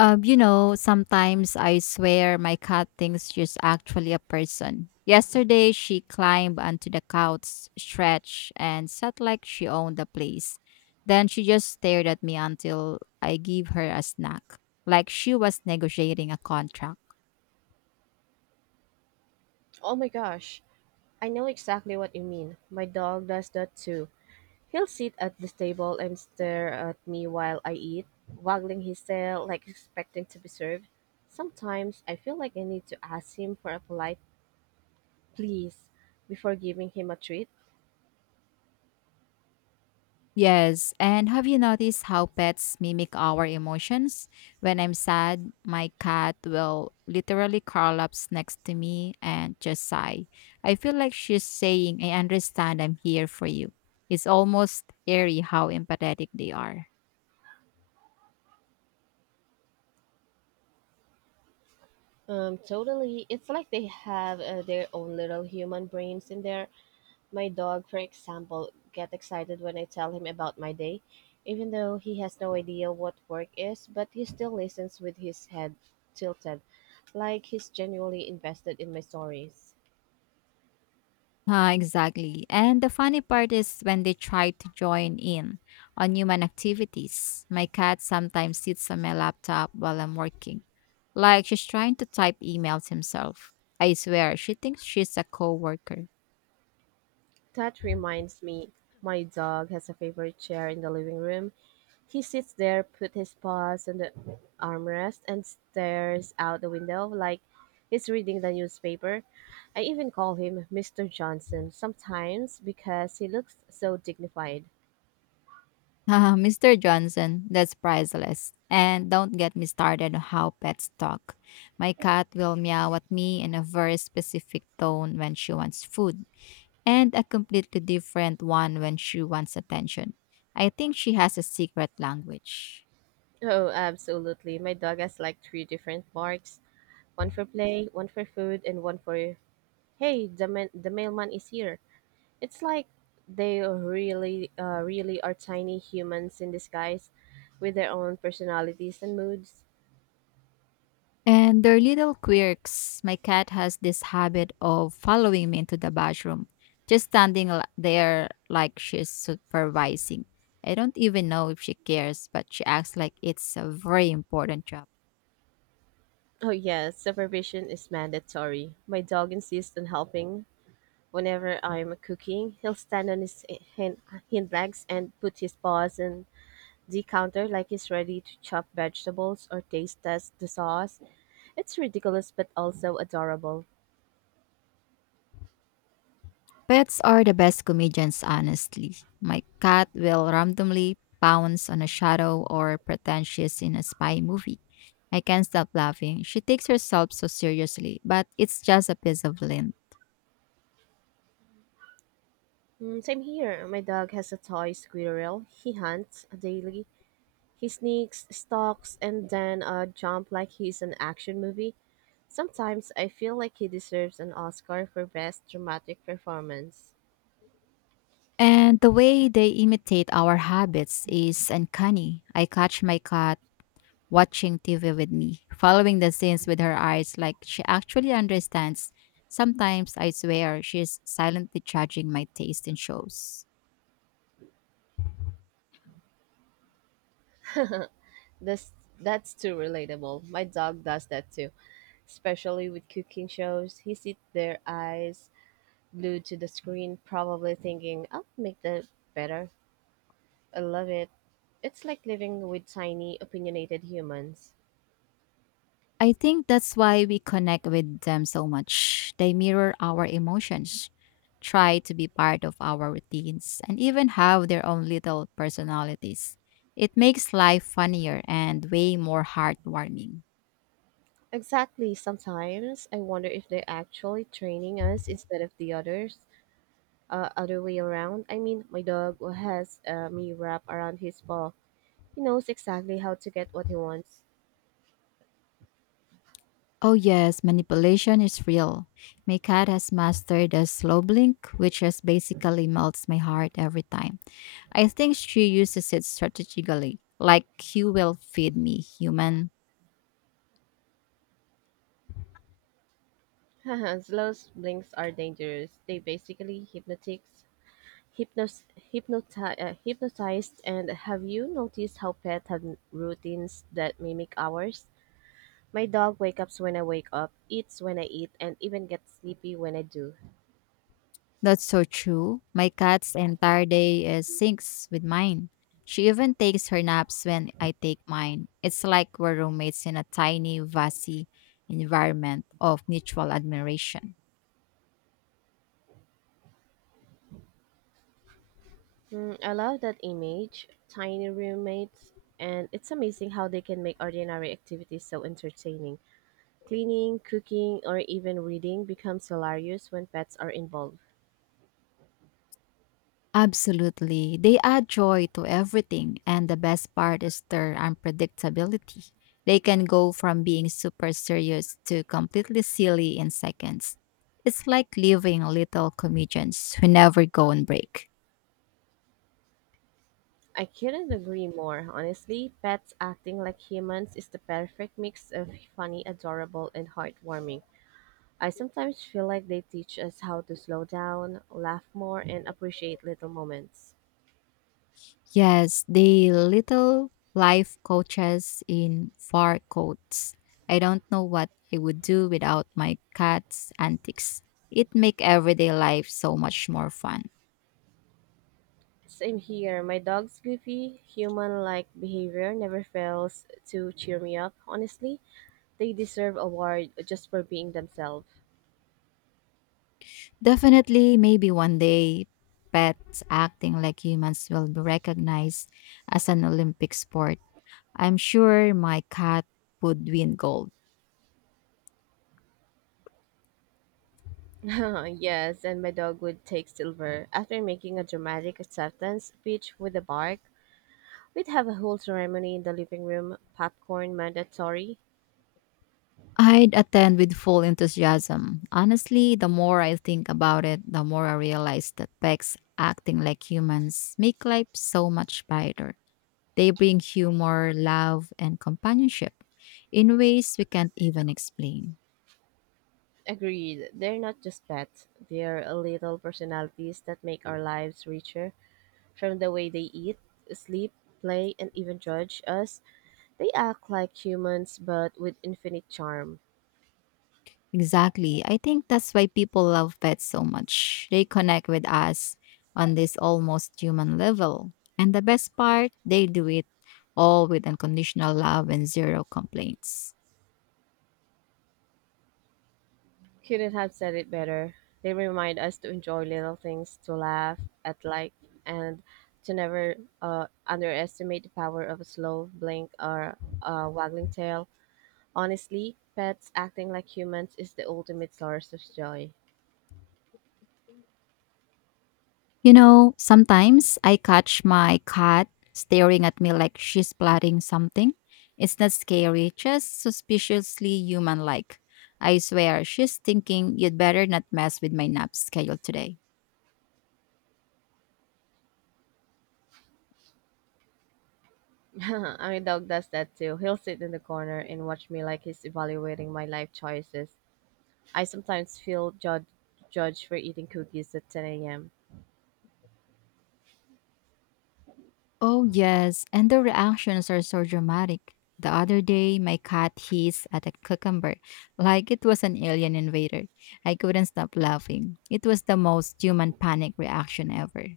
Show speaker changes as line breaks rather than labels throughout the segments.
Sometimes I swear my cat thinks she's actually a person. Yesterday, she climbed onto the couch, stretched, and sat like she owned the place. Then she just stared at me until I gave her a snack, like she was negotiating a contract.
Oh my gosh, I know exactly what you mean. My dog does that too. He'll sit at the table and stare at me while I eat, waggling his tail like expecting to be served. Sometimes I feel like I need to ask him for a polite please before giving him a treat.
Yes, and have you noticed how pets mimic our emotions? When I'm sad, my cat will literally curl up next to me and just sigh. I feel like she's saying, I understand I'm here for you. It's almost eerie how empathetic they are.
Totally. It's like they have their own little human brains in there. My dog, for example, get excited when I tell him about my day, even though he has no idea what work is, but he still listens with his head tilted, like he's genuinely invested in my stories.
Ah, exactly. And the funny part is when they try to join in on human activities. My cat sometimes sits on my laptop while I'm working, like she's trying to type emails himself. I swear, she thinks she's a coworker.
That reminds me, my dog has a favorite chair in the living room. He sits there, put his paws on the armrest and stares out the window like he's reading the newspaper. I even call him Mr. Johnson sometimes because he looks so dignified.
Ah, Mr. Johnson, that's priceless. And don't get me started on how pets talk. My cat will meow at me in a very specific tone when she wants food, and a completely different one when she wants attention. I think she has a secret language.
Oh, absolutely. My dog has like three different barks, one for play, one for food, and one for, hey, the mailman is here. It's like they really, really are tiny humans in disguise with their own personalities and moods.
And their little quirks. My cat has this habit of following me into the bathroom, just standing there like she's supervising. I don't even know if she cares, but she acts like it's a very important job.
Oh, yes, supervision is mandatory. My dog insists on helping. Whenever I'm cooking, he'll stand on his hind, hind legs and put his paws in the counter like he's ready to chop vegetables or taste test the sauce. It's ridiculous but also adorable.
Pets are the best comedians, honestly. My cat will randomly pounce on a shadow or pretend she's in a spy movie. I can't stop laughing. She takes herself so seriously, but it's just a piece of lint.
Mm, same here. My dog has a toy squirrel. He hunts daily. He sneaks, stalks, and then jump like he's an action movie. Sometimes I feel like he deserves an Oscar for best dramatic performance.
And the way they imitate our habits is uncanny. I catch my cat watching TV with me, following the scenes with her eyes like she actually understands. Sometimes I swear she's silently judging my taste in shows.
That's that's too relatable. My dog does that too, especially with cooking shows. He sits there, eyes glued to the screen, probably thinking, "I'll make that better." I love it. It's like living with tiny, opinionated humans.
I think that's why we connect with them so much. They mirror our emotions, try to be part of our routines, and even have their own little personalities. It makes life funnier and way more heartwarming.
Exactly. Sometimes I wonder if they're actually training us instead of the other way around. I mean, my dog has me wrapped around his paw. He knows exactly how to get what he wants.
Oh, yes, manipulation is real. My cat has mastered the slow blink, which just basically melts my heart every time. I think she uses it strategically, like, you will feed me, human.
Slow blinks are dangerous. They basically hypnos, hypnotized. And have you noticed how pets have routines that mimic ours? My dog wakes up when I wake up, eats when I eat, and even gets sleepy when I do.
That's so true. My cat's entire day is syncs with mine. She even takes her naps when I take mine. It's like we're roommates in a tiny, vasi environment of mutual admiration.
Hmm, I love that image, tiny roommates, and it's amazing how they can make ordinary activities so entertaining. Cleaning, cooking, or even reading becomes hilarious when pets are involved.
Absolutely. They add joy to everything, and the best part is their unpredictability. They can go from being super serious to completely silly in seconds. It's like living little comedians who never go on break.
I couldn't agree more. Honestly, pets acting like humans is the perfect mix of funny, adorable, and heartwarming. I sometimes feel like they teach us how to slow down, laugh more, and appreciate little moments.
Yes, the little life coaches in fur coats. I don't know what I would do without my cat's antics. It make everyday life so much more fun.
Same here. My dog's goofy, human like behavior never fails to cheer me up. Honestly, they deserve award just for being themselves.
Definitely, maybe one day, pets acting like humans will be recognized as an Olympic sport. I'm sure my cat would win gold.
Yes, and my dog would take silver. After making a dramatic acceptance speech with a bark, we'd have a whole ceremony in the living room, popcorn mandatory.
I'd attend with full enthusiasm. Honestly, the more I think about it, the more I realize that pets acting like humans make life so much brighter. They bring humor, love, and companionship in ways we can't even explain.
Agreed, they're not just pets, they're little personalities that make our lives richer from the way they eat, sleep, play, and even judge us. They act like humans, but with infinite charm.
Exactly. I think that's why people love pets so much. They connect with us on this almost human level. And the best part, they do it all with unconditional love and zero complaints.
Couldn't have said it better. They remind us to enjoy little things, to laugh at like, and to never underestimate the power of a slow blink or a waggling tail. Honestly, pets acting like humans is the ultimate source of joy.
You know, sometimes I catch my cat staring at me like she's plotting something. It's not scary, just suspiciously human like. I swear, she's thinking you'd better not mess with my nap schedule today.
I mean, dog does that too. He'll sit in the corner and watch me like he's evaluating my life choices. I sometimes feel judged for eating cookies at 10 a.m.
Oh, yes, and the reactions are so dramatic. The other day, my cat hissed at a cucumber like it was an alien invader. I couldn't stop laughing. It was the most human panic reaction ever.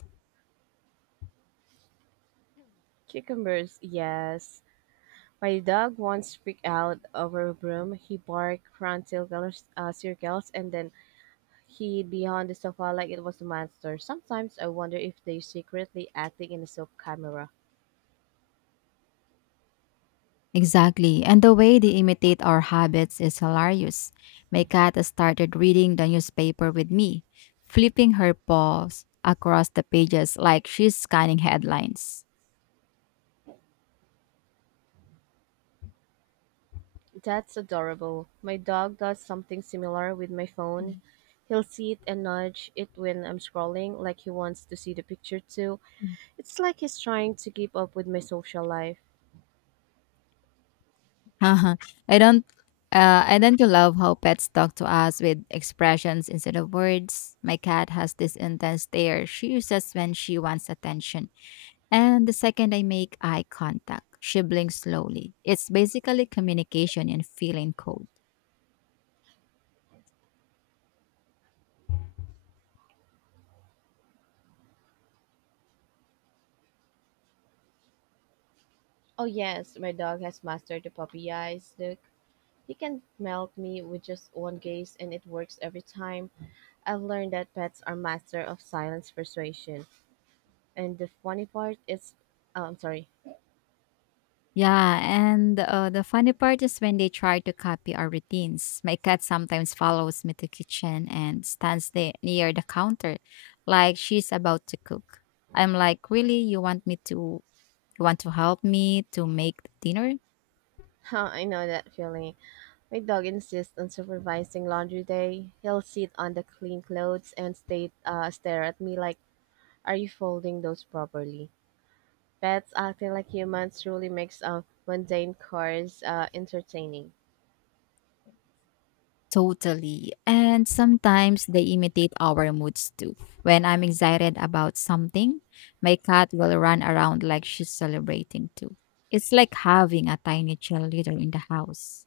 Cucumbers, yes. My dog once freaked out over a broom. He barked, ran circles, and then hid behind the sofa like it was a monster. Sometimes I wonder if they're secretly acting in a soap camera.
Exactly. And the way they imitate our habits is hilarious. My cat started reading the newspaper with me, flipping her paws across the pages like she's scanning headlines.
That's adorable. My dog does something similar with my
Mm.
phone. He'll see it and nudge it when I'm scrolling, like he wants to see the picture too. It's like he's trying to keep up with my social life.
I don't I don't you love how pets talk to us with expressions instead of words? My cat has this intense stare she uses when she wants attention. And the second I make eye contact, she blinks slowly. It's basically communication in feeling code.
Oh yes, my dog has mastered the puppy eyes look. You can melt me with just one gaze and it works every time. I've learned that pets are master of silence persuasion. And the funny part is oh, I'm sorry.
Yeah, and the funny part is when they try to copy our routines. My cat sometimes follows me to kitchen and stands there near the counter, like she's about to cook. I'm like, really, you want me to? You want to help me to make dinner?
I know that feeling. My dog insists on supervising laundry day. He'll sit on the clean clothes and stare at me like, "Are you folding those properly?" Pets acting like humans truly makes mundane chores entertaining.
Totally. And sometimes they imitate our moods too. When I'm excited about something, my cat will run around like she's celebrating too. It's like having a tiny cheerleader in the house.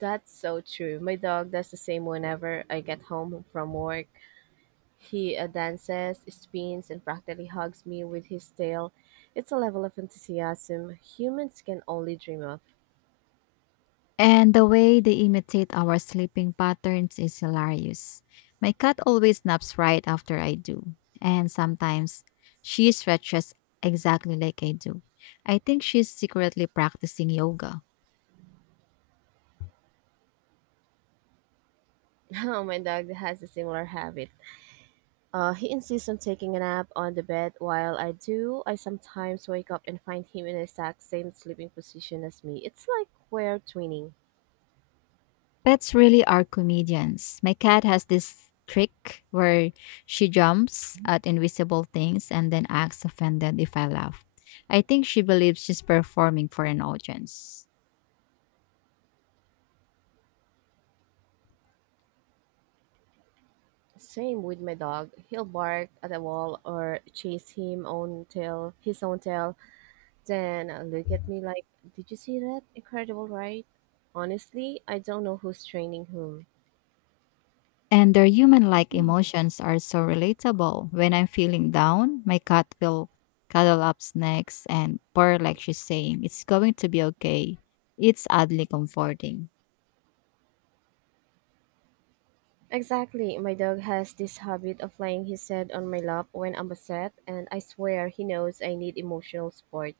That's so true. My dog does the same whenever I get home from work. He dances, spins, and practically hugs me with his tail. It's a level of enthusiasm humans can only dream of.
And the way they imitate our sleeping patterns is hilarious. My cat always naps right after I do, and sometimes she stretches exactly like I do. I think she's secretly practicing yoga.
Oh, my dog has a similar habit. He insists on taking a nap on the bed. While I do, I sometimes wake up and find him in the exact same sleeping position as me. It's like we're twinning.
Pets really are comedians. My cat has this trick where she jumps at invisible things and then acts offended if I laugh. I think she believes she's performing for an audience.
Same with my dog. He'll bark at a wall or chase his own tail. Then look at me like, did you see that? Incredible, right? Honestly, I don't know who's training whom.
And their human like emotions are so relatable. When I'm feeling down, my cat will cuddle up next and purr like she's saying, it's going to be okay. It's oddly comforting.
Exactly, my dog has this habit of laying his head on my lap when I'm upset, and I swear he knows I need emotional support,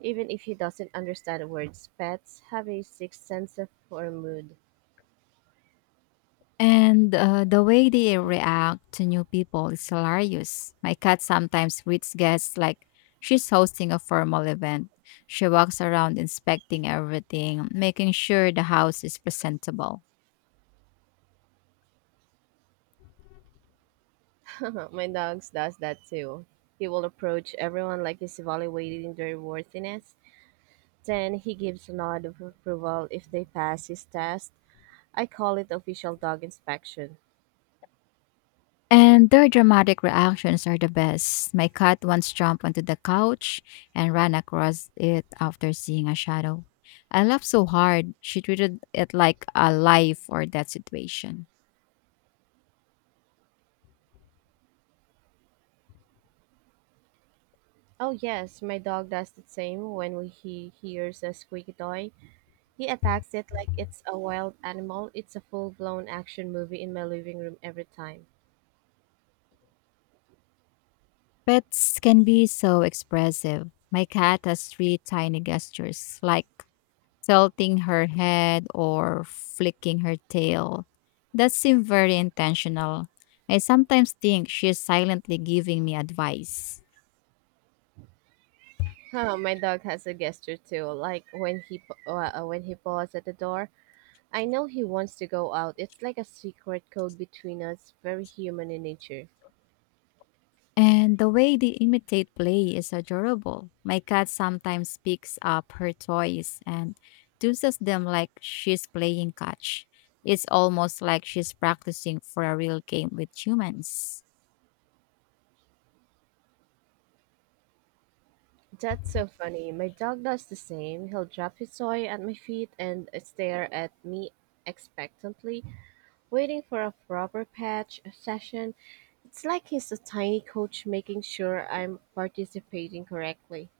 even if he doesn't understand words. Pets have a sixth sense of for mood.
And the way they react to new people is hilarious. My cat sometimes greets guests like she's hosting a formal event. She walks around inspecting everything, making sure the house is presentable.
My dog does that too. He will approach everyone like he's evaluating their worthiness. Then he gives a nod of approval if they pass his test. I call it official dog inspection.
And their dramatic reactions are the best. My cat once jumped onto the couch and ran across it after seeing a shadow. I laughed so hard, she treated it like a life or death situation.
Oh yes, my dog does the same when he hears a squeaky toy. He attacks it like it's a wild animal. It's a full-blown action movie in my living room every time.
Pets can be so expressive. My cat has three tiny gestures, like tilting her head or flicking her tail. That seems very intentional. I sometimes think she is silently giving me advice.
Huh, my dog has a gesture too, like when when he paws at the door. I know he wants to go out. It's like a secret code between us, very human in nature.
And the way they imitate play is adorable. My cat sometimes picks up her toys and uses them like she's playing catch. It's almost like she's practicing for a real game with humans.
That's so funny. My dog does the same. He'll drop his toy at my feet and stare at me expectantly, waiting for a proper patch session. It's like he's a tiny coach making sure I'm participating correctly.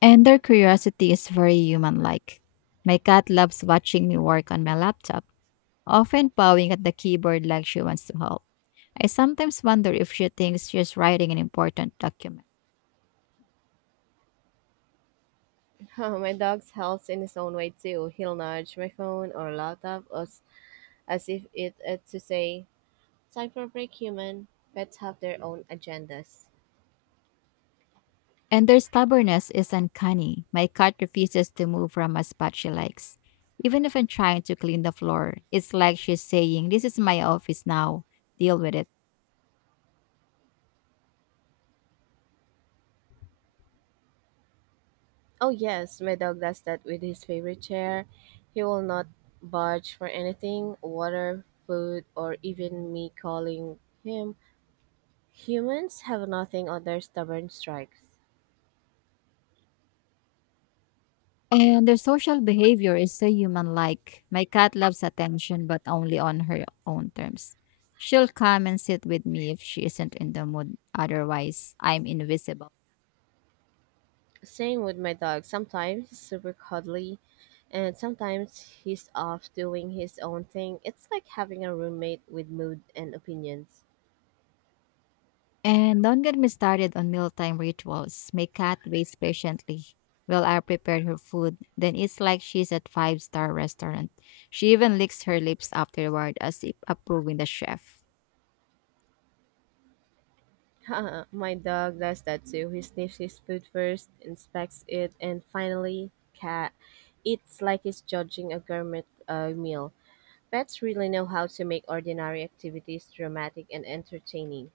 And their curiosity is very human like. My cat loves watching me work on my laptop, often pawing at the keyboard like she wants to help. I sometimes wonder if she thinks she's writing an important document.
My dog helps in his own way too. He'll nudge my phone or laptop as if it to say, time for a break, human. Pets have their own agendas.
And their stubbornness is uncanny. My cat refuses to move from a spot she likes. Even if I'm trying to clean the floor, it's like she's saying, this is my office now. Deal with it.
Oh, yes, my dog does that with his favorite chair. He will not budge for anything water, food, or even me calling him. Humans have nothing on their stubborn strikes.
And their social behavior is so human like. My cat loves attention, but only on her own terms. She'll come and sit with me if she isn't in the mood. Otherwise, I'm invisible.
Same with my dog. Sometimes he's super cuddly, and sometimes he's off doing his own thing. It's like having a roommate with mood and opinions.
And don't get me started on mealtime rituals. My cat waits patiently while I prepare her food. Then it's like she's at five-star restaurant. She even licks her lips afterward as if approving the chef.
My dog does that too. He sniffs his food first, inspects it, and finally, cat eats like he's judging a gourmet meal. Pets really know how to make ordinary activities dramatic and entertaining.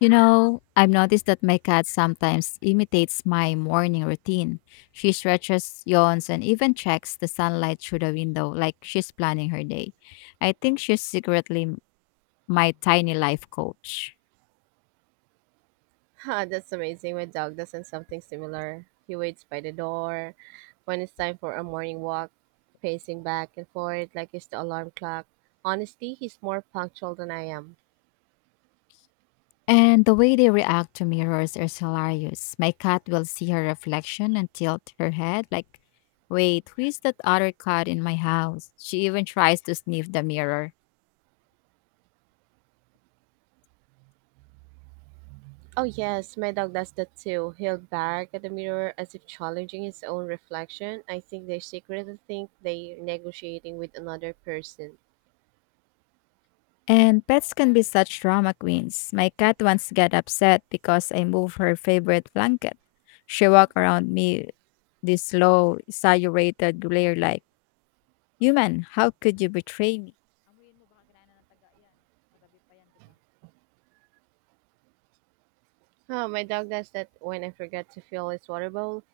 You know, I've noticed that my cat sometimes imitates my morning routine. She stretches, yawns, and even checks the sunlight through the window like she's planning her day. I think she's secretly my tiny life coach.
Ah, that's amazing. My dog does not something similar. He waits by the door when it's time for a morning walk, pacing back and forth like it's the alarm clock. Honestly, he's more punctual than I am.
And the way they react to mirrors is hilarious. My cat will see her reflection and tilt her head like, wait, who is that other cat in my house? She even tries to sniff the mirror.
Oh, yes, my dog does that too. He'll bark at the mirror as if challenging his own reflection. I think they secretly think they're negotiating with another person.
And pets can be such drama queens. My cat once got upset because I moved her favorite blanket. She walked around me this low, saturated glare like, human, how could you betray me? Amuyin mo baka kinain na ng taga yan. Kagabi pa yan, di ba?
Oh, my dog does that when I forget to fill his water bowl.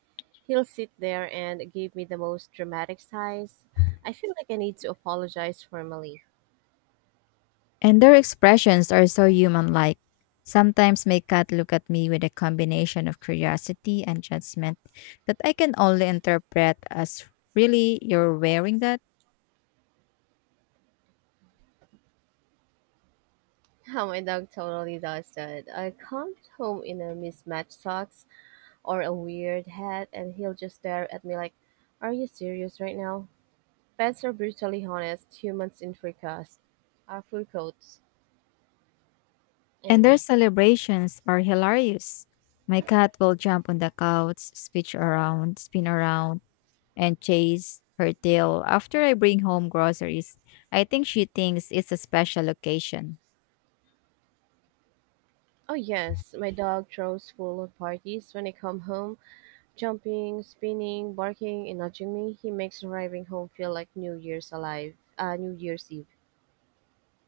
He'll sit there and give me the most dramatic sighs. I feel like I need to apologize formally.
And their expressions are so human like. Sometimes my cat look at me with a combination of curiosity and judgment that I can only interpret as, really, you're wearing that.
Oh, my dog totally does that. I come home in a mismatched socks or a weird hat, and he'll just stare at me like, "Are you serious right now?" Pets are brutally honest. Humans in fur coats. I
And their
mean.
celebrations are hilarious. My cat will jump on the couch, switch around, spin around, and chase her tail after I bring home groceries. I think she thinks it's a special occasion.
Oh yes, my dog throws full parties when I come home. Jumping, spinning, barking, and nudging me, he makes arriving home feel like New Year's alive. New Year's Eve.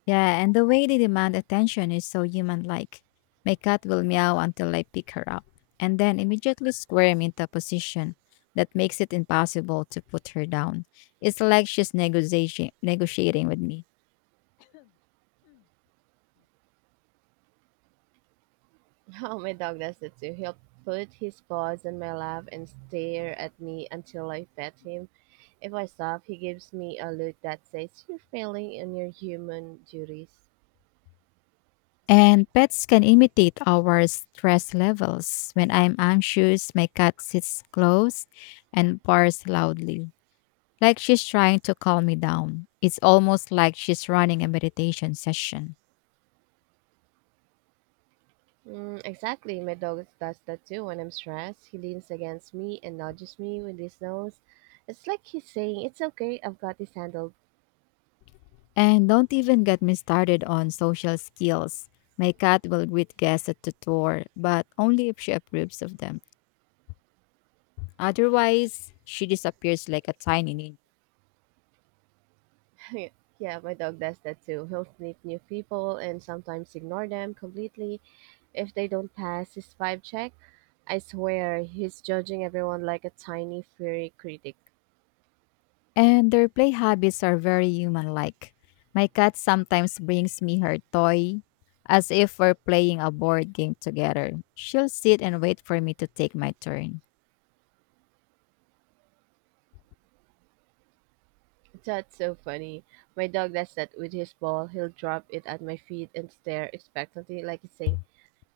Yeah, and the way they demand attention is so human like. My cat will meow until I pick her up, and then immediately squirm into a position that makes it impossible to put her down. It's like she's negotiating with me.
Oh, my dog does that too. He'll put his paws on my lap and stare at me until I pet him. If I stop, he gives me a look that says, "You're failing in your human duties."
And pets can imitate our stress levels. When I'm anxious, my cat sits close and barks loudly, like she's trying to calm me down. It's almost like she's running a meditation session.
Mm, exactly. My dog does that too when I'm stressed. He leans against me and nudges me with his nose. It's like he's saying, it's okay, I've got this handled.
And don't even get me started on social skills. My cat will greet guests at the door, but only if she approves of them. Otherwise, she disappears like a tiny ninja.
Yeah, my dog does that too. He'll sniff new people and sometimes ignore them completely if they don't pass his vibe check. I swear, he's judging everyone like a tiny furry critic.
And their play habits are very human like. My cat sometimes brings me her toy as if we're playing a board game together. She'll sit and wait for me to take my turn.
That's so funny. My dog does that with his ball. He'll drop it at my feet and stare expectantly, like he's saying,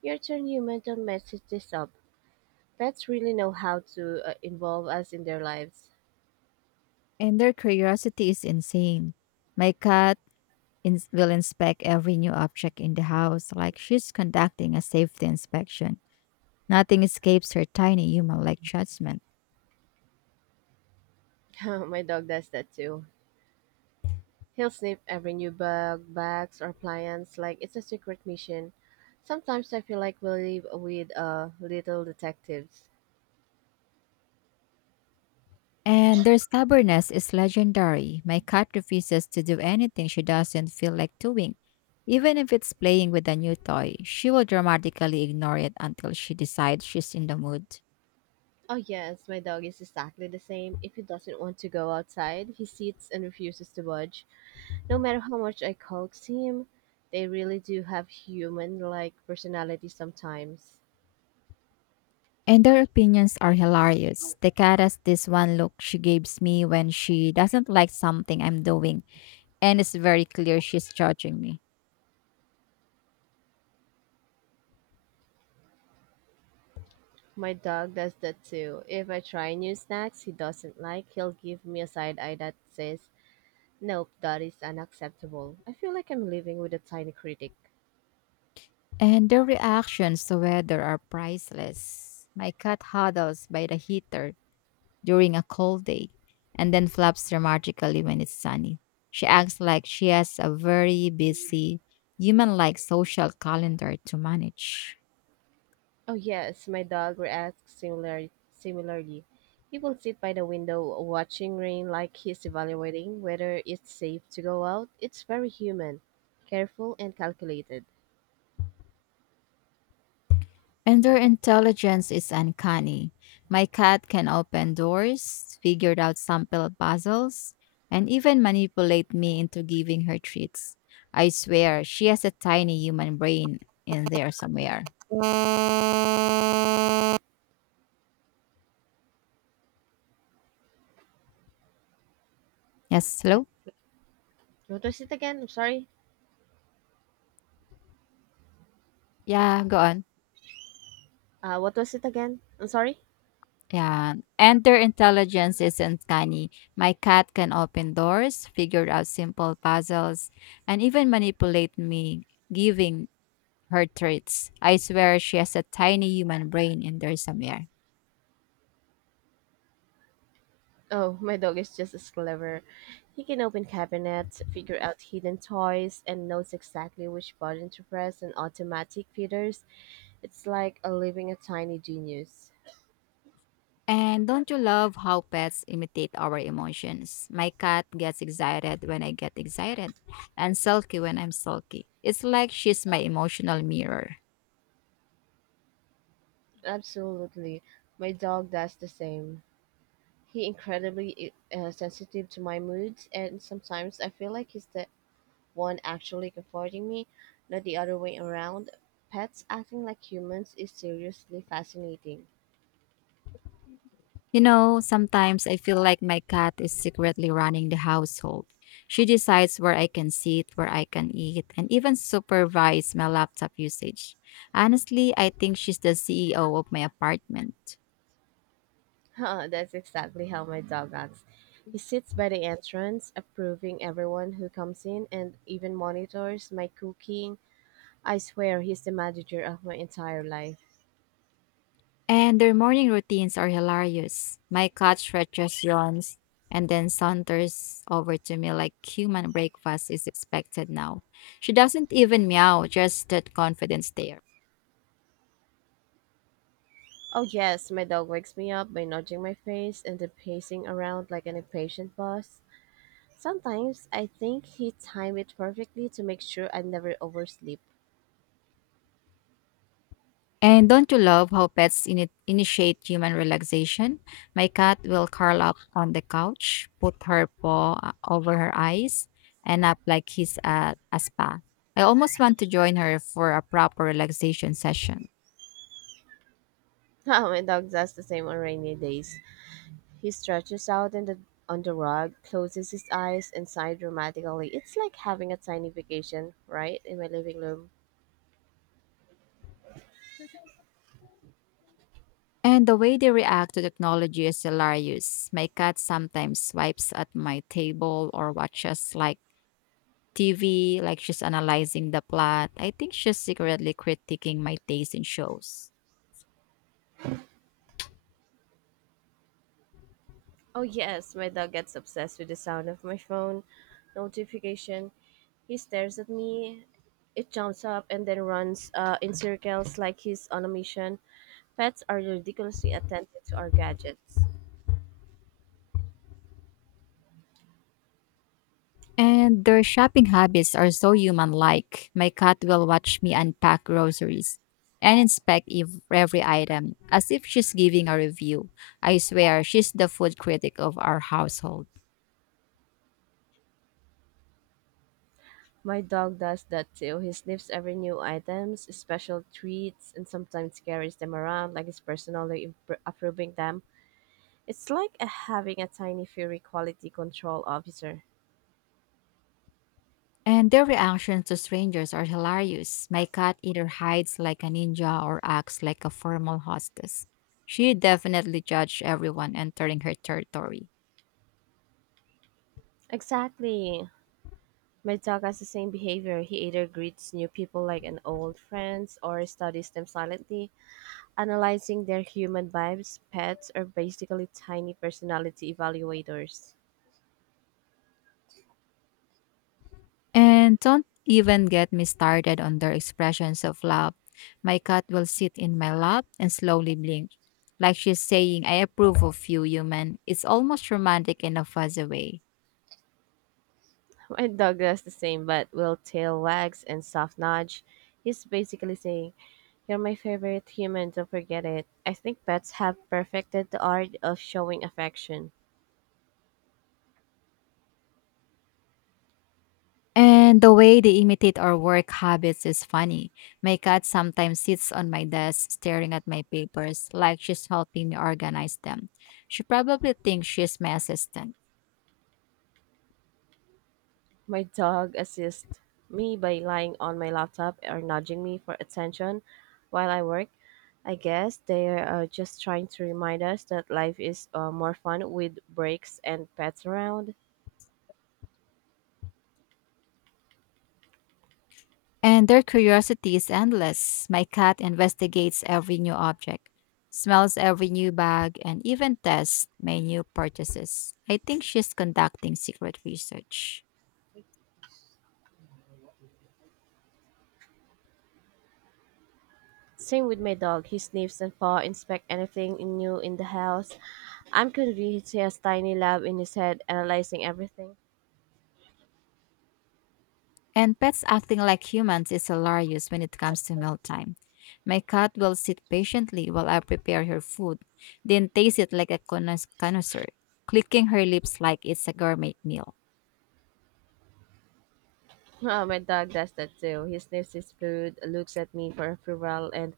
your turn, human, don't this up. Pets really know how to involve us in their lives.
And their curiosity is insane. My cat ins will inspect every new object in the house like she's conducting a safety inspection. Nothing escapes her tiny human like judgment.
My dog does that too. He'll sniff every new bug, bags, or appliance like it's a secret mission. Sometimes I feel like we live with little detectives.
And their stubbornness is legendary. My cat refuses to do anything she doesn't feel like doing. Even if it's playing with a new toy, she will dramatically ignore it until she decides she's in the mood.
Oh, yes, my dog is exactly the same. If he doesn't want to go outside, he sits and refuses to budge. No matter how much I coax him, they really do have human like personality sometimes.
And their opinions are hilarious. The cat has this one look she gives me when she doesn't like something I'm doing, and it's very clear she's judging me.
My dog does that too. If I try new snacks he doesn't like, he'll give me a side eye that says, "Nope, that is unacceptable." I feel like I'm living with a tiny critic.
And their reactions to weather are priceless. My cat huddles by the heater during a cold day and then flaps dramatically when it's sunny. She acts like she has a very busy, human like social calendar to manage.
Oh yes, my dog reacts similarly. He will sit by the window watching rain like he's evaluating whether it's safe to go out. It's very human, careful and calculated.
And their intelligence is uncanny. My cat can open doors, figure out sample puzzles, and even manipulate me into giving her treats. I swear, she has a tiny human brain in there somewhere. Yes, hello?
What was it again? I'm sorry.
Yeah, go on.
What was it again? I'm sorry.
Yeah. And their intelligence is uncanny. My cat can open doors, figure out simple puzzles, and even manipulate me, giving her traits. I swear she has a tiny human brain in there somewhere.
Oh, my dog is just as clever. He can open cabinets, figure out hidden toys, and knows exactly which button to press on automatic feeders. It's like a living a tiny genius.
And don't you love how pets imitate our emotions? My cat gets excited when I get excited and sulky when I'm sulky. It's like she's my emotional mirror.
Absolutely. My dog does the same. He incredibly sensitive to my moods, and sometimes I feel like he's the one actually comforting me, not the other way around. Pets acting like humans is seriously fascinating.
You know, sometimes I feel like my cat is secretly running the household. She decides where I can sit, where I can eat, and even supervise my laptop usage. Honestly, I think she's the CEO of my apartment.
Huh, that's exactly how my dog acts. He sits by the entrance, approving everyone who comes in and even monitors my cooking. I swear he's the manager of my entire life.
And their morning routines are hilarious. My cat stretches, yawns, and then saunters over to me like human breakfast is expected now. She doesn't even meow, just that confidence there.
Oh, yes, my dog wakes me up by nudging my face and then pacing around like an impatient boss. Sometimes I think he timed it perfectly to make sure I never oversleep.
And don't you love how pets initiate human relaxation? My cat will curl up on the couch, put her paw over her eyes, and up like he's at a spa. I almost want to join her for a proper relaxation session.
Oh, my dog does the same on rainy days. He stretches out in on the rug, closes his eyes, and sighs dramatically. It's like having a tiny vacation, right, in my living room.
And the way they react to technology is hilarious. My cat sometimes swipes at my table or watches like TV, like she's analyzing the plot. I think she's secretly critiquing my taste in shows.
Oh, yes, my dog gets obsessed with the sound of my phone notification. He stares at me. It jumps up and then runs in circles like he's on a mission. Pets are ridiculously attentive to our gadgets.
And their shopping habits are so human like. My cat will watch me unpack groceries and inspect every item as if she's giving a review. I swear she's the food critic of our household.
My dog does that too. He sniffs every new items, special treats, and sometimes carries them around like he's personally approving them. It's like having a tiny furry quality control officer.
And their reactions to strangers are hilarious. My cat either hides like a ninja or acts like a formal hostess. She definitely judged everyone entering her territory.
Exactly. My dog has the same behavior. He either greets new people like an old friend or studies them silently, analyzing their human vibes. Pets are basically tiny personality evaluators.
And don't even get me started on their expressions of love. My cat will sit in my lap and slowly blink, like she's saying, I approve of you, human. It's almost romantic in a fuzzy way.
My dog does the same, but will tail wags and soft nudge. He's basically saying, "You're my favorite human, don't forget it." I think pets have perfected the art of showing affection.
And the way they imitate our work habits is funny. My cat sometimes sits on my desk staring at my papers like she's helping me organize them. She probably thinks she's my assistant.
My dog assists me by lying on my laptop or nudging me for attention while I work. I guess they are just trying to remind us that life is more fun with breaks and pets around.
And their curiosity is endless. My cat investigates every new object, smells every new bag, and even tests my new purchases. I think she's conducting secret research.
Same with my dog. He sniffs and paw inspect anything new in the house. I'm convinced he has tiny lab in his head analyzing everything.
And pets acting like humans is hilarious when it comes to mealtime. My cat will sit patiently while I prepare her food, then taste it like a connoisseur, clicking her lips like it's a gourmet meal.
Oh, my dog does that too. He sniffs his food, looks at me for approval, and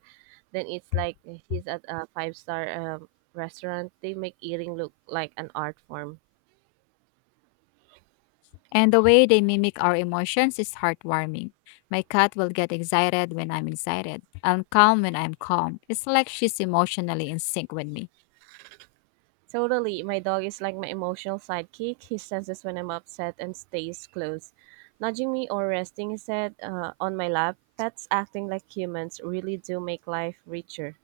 then it's like he's at a five star restaurant. They make eating look like an art form.
And the way they mimic our emotions is heartwarming. My cat will get excited when I'm excited, and calm when I'm calm. It's like she's emotionally in sync with me.
Totally. My dog is like my emotional sidekick. He senses when I'm upset and stays close, nudging me or resting his head on my lap. Pets acting like humans really do make life richer.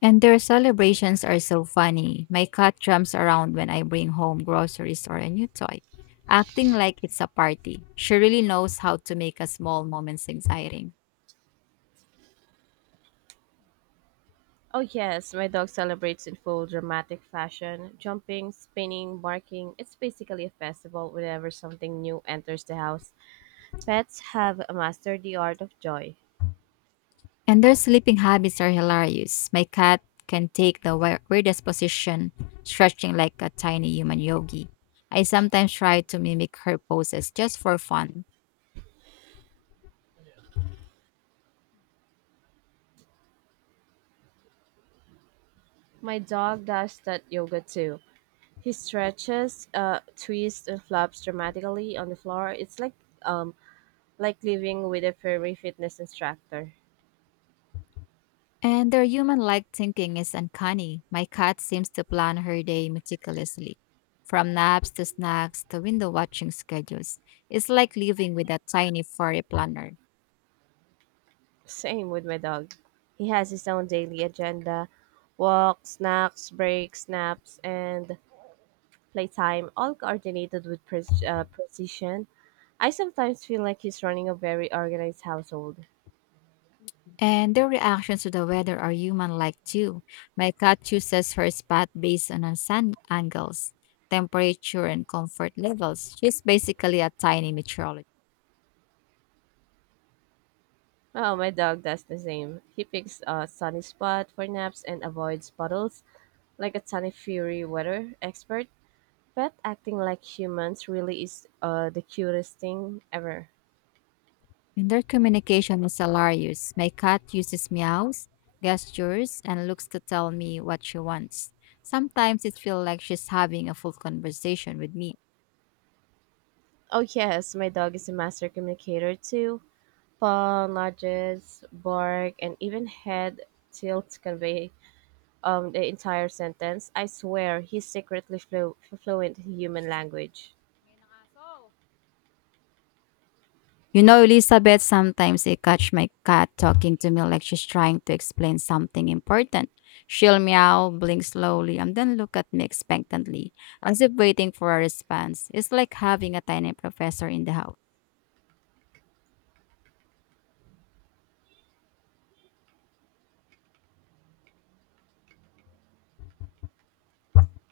And their celebrations are so funny. My cat jumps around when I bring home groceries or a new toy, acting like it's a party. She really knows how to make a small moments exciting.
Oh, yes, my dog celebrates in full dramatic fashion, jumping, spinning, barking. It's basically a festival whenever something new enters the house. Pets have mastered the art of joy.
And their sleeping habits are hilarious. My cat can take the weirdest position, stretching like a tiny human yogi. I sometimes try to mimic her poses just for fun.
My dog does that yoga too. He stretches, twists, and flops dramatically on the floor. It's um, like living with a furry fitness instructor.
And their human like thinking is uncanny. My cat seems to plan her day meticulously, from naps to snacks to window watching schedules. It's like living with a tiny furry planner.
Same with my dog. He has his own daily agenda: walks, snacks, breaks, naps, and playtime, all coordinated with precision. I sometimes feel like he's running a very organized household.
And their reactions to the weather are human like too. My cat chooses her spot based on her sun angles, temperature, and comfort levels. She's basically a tiny meteorologist.
Oh, my dog does the same. He picks a sunny spot for naps and avoids puddles like a sunny fury weather expert. Pet acting like humans really is the cutest thing ever.
And their communication is hilarious. My cat uses meows, gestures, and looks to tell me what she wants. Sometimes it feels like she's having a full conversation with me.
Oh yes, my dog is a master communicator too. Paw nudges, bark, and even head tilt convey the entire sentence. I swear, he's secretly fluent in human language.
You know, Elizabeth, sometimes I catch my cat talking to me like she's trying to explain something important. She'll meow, blink slowly, and then look at me expectantly, as if waiting for a response. It's like having a tiny professor in the house.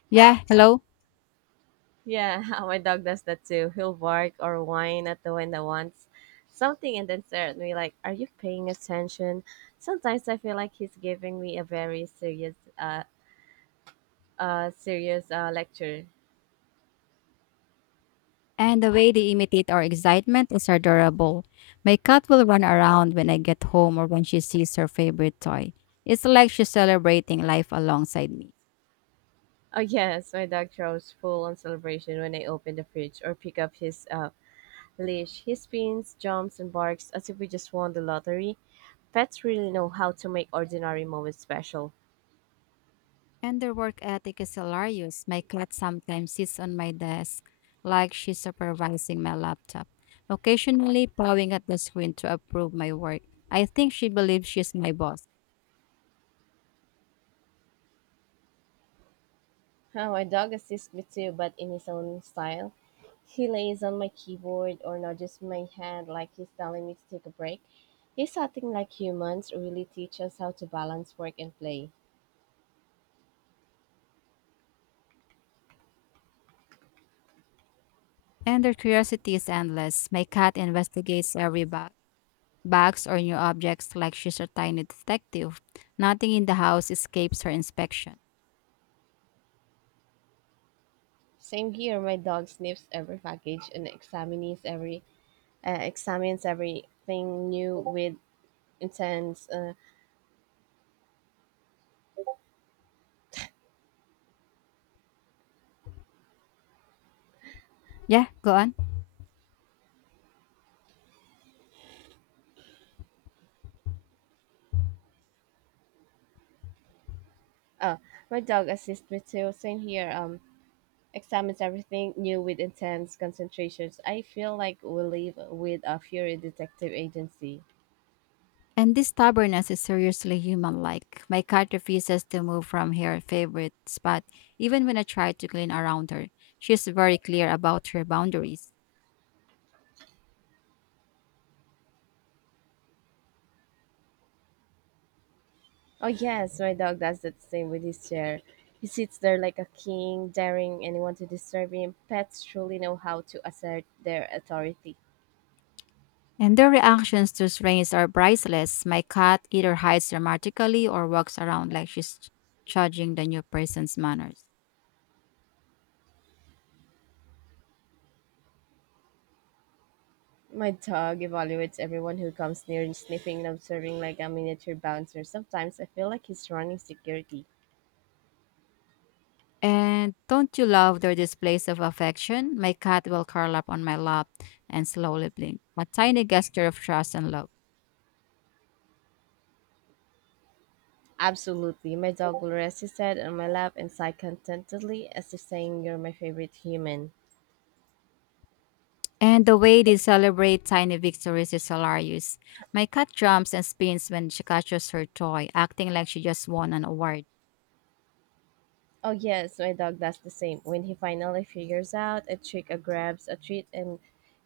Yeah, hello?
Yeah, my dog does that too. He'll bark or whine at the window once something and then stare at me like, "Are you paying attention?" Sometimes I feel like he's giving me a very serious serious lecture.
And the way they imitate our excitement is adorable. My cat will run around when I get home or when she sees her favorite toy. It's like she's celebrating life alongside me.
Oh yes, my dog throws full on celebration when I open the fridge or pick up his leash. He spins, jumps, and barks as if we just won the lottery. Pets really know how to make ordinary moments special.
And their work ethic is hilarious. My cat sometimes sits on my desk like she's supervising my laptop, occasionally pawing at the screen to approve my work. I think she believes she's my boss.
Huh, my dog assists me too, but in his own style. He lays on my keyboard or nudges my hand like he's telling me to take a break. He's acting like humans really teach us how to balance work and play.
And their curiosity is endless. My cat investigates every bag, bags or new objects like she's a tiny detective. Nothing in the house escapes her inspection.
Same here, my dog sniffs every package and examines everything new with intense.
Yeah, go on.
Oh, my dog assists me too. Same here. Examines everything new with intense concentrations. I feel like we live with a fury detective agency.
And this stubbornness is seriously human like. My cat refuses to move from her favorite spot even when I try to clean around her. She's very clear about her boundaries.
Oh yes, my dog does the same with his chair. He sits there like a king, daring anyone to disturb him. Pets truly know how to assert their authority.
And their reactions to strains are priceless. My cat either hides dramatically or walks around like she's judging the new person's manners.
My dog evaluates everyone who comes near, and sniffing and observing like a miniature bouncer. Sometimes I feel like he's running security.
And don't you love their displays of affection? My cat will curl up on my lap and slowly blink, a tiny gesture of trust and love.
Absolutely. My dog will rest his head on my lap and sigh contentedly as if saying, "You're my favorite human."
And the way they celebrate tiny victories is hilarious. My cat jumps and spins when she catches her toy, acting like she just won an award.
Oh, yes, my dog does the same. When he finally figures out a trick or grabs a treat, and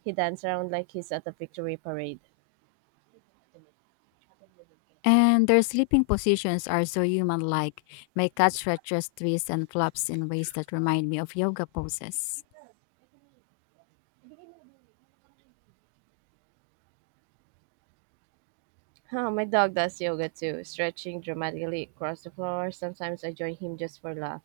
he dances around like he's at a victory parade.
And their sleeping positions are so human like. My cat stretches, twists, and flops in ways that remind me of yoga poses.
Oh, my dog does yoga too, stretching dramatically across the floor. Sometimes I join him just for laugh.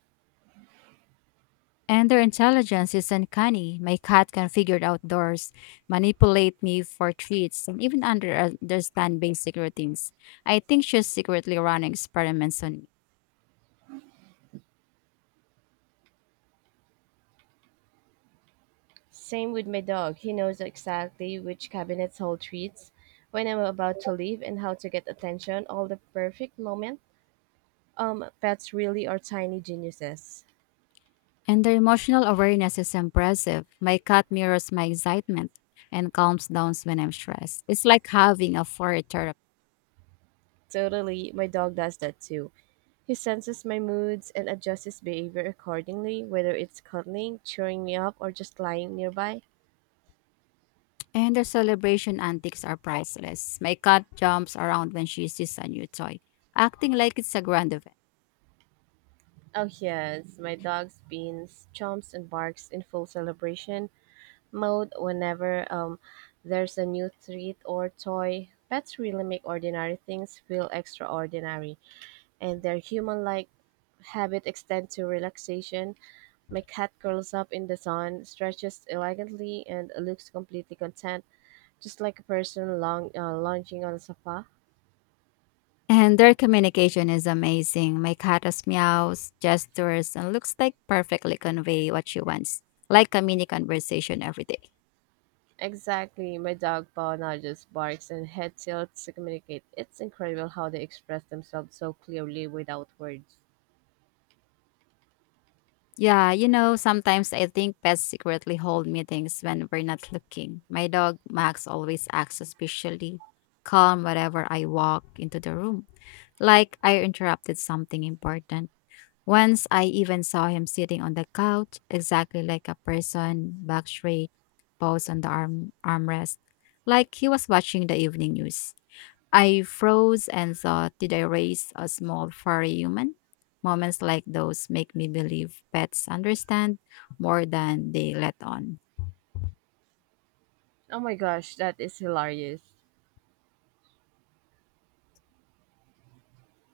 And their intelligence is uncanny. My cat can figure it out doors, manipulate me for treats, and even understand basic routines. I think she's secretly running experiments on me.
Same with my dog. He knows exactly which cabinets hold treats, when I'm about to leave, and how to get attention. All the perfect moment. Pets really are tiny geniuses.
And their emotional awareness is impressive. My cat mirrors my excitement and calms down when I'm stressed. It's like having a furry therapist.
Totally, my dog does that too. He senses my moods and adjusts his behavior accordingly, whether it's cuddling, cheering me up, or just lying nearby.
And their celebration antics are priceless. My cat jumps around when she sees a new toy, acting like it's a grand event.
Oh, yes, my dog spins, chomps, and barks in full celebration mode whenever there's a new treat or toy. Pets really make ordinary things feel extraordinary, and their human like habit extend to relaxation. My cat curls up in the sun, stretches elegantly, and looks completely content, just like a person lounging on a sofa.
And their communication is amazing. My cat has meows, gestures, and looks like perfectly convey what she wants, like a mini conversation every day.
Exactly, my dog paw nudges, barks, and head tilts to communicate. It's incredible how they express themselves so clearly without words.
Yeah, you know, sometimes I think pets secretly hold meetings when we're not looking. My dog, Max, always acts suspiciously calm whenever I walk into the room, like I interrupted something important. Once I even saw him sitting on the couch, exactly like a person, back straight, paws on the arm armrest, like he was watching the evening news. I froze and thought, did I raise a small, furry human? Moments like those make me believe pets understand more than they let on.
Oh my gosh, that is hilarious.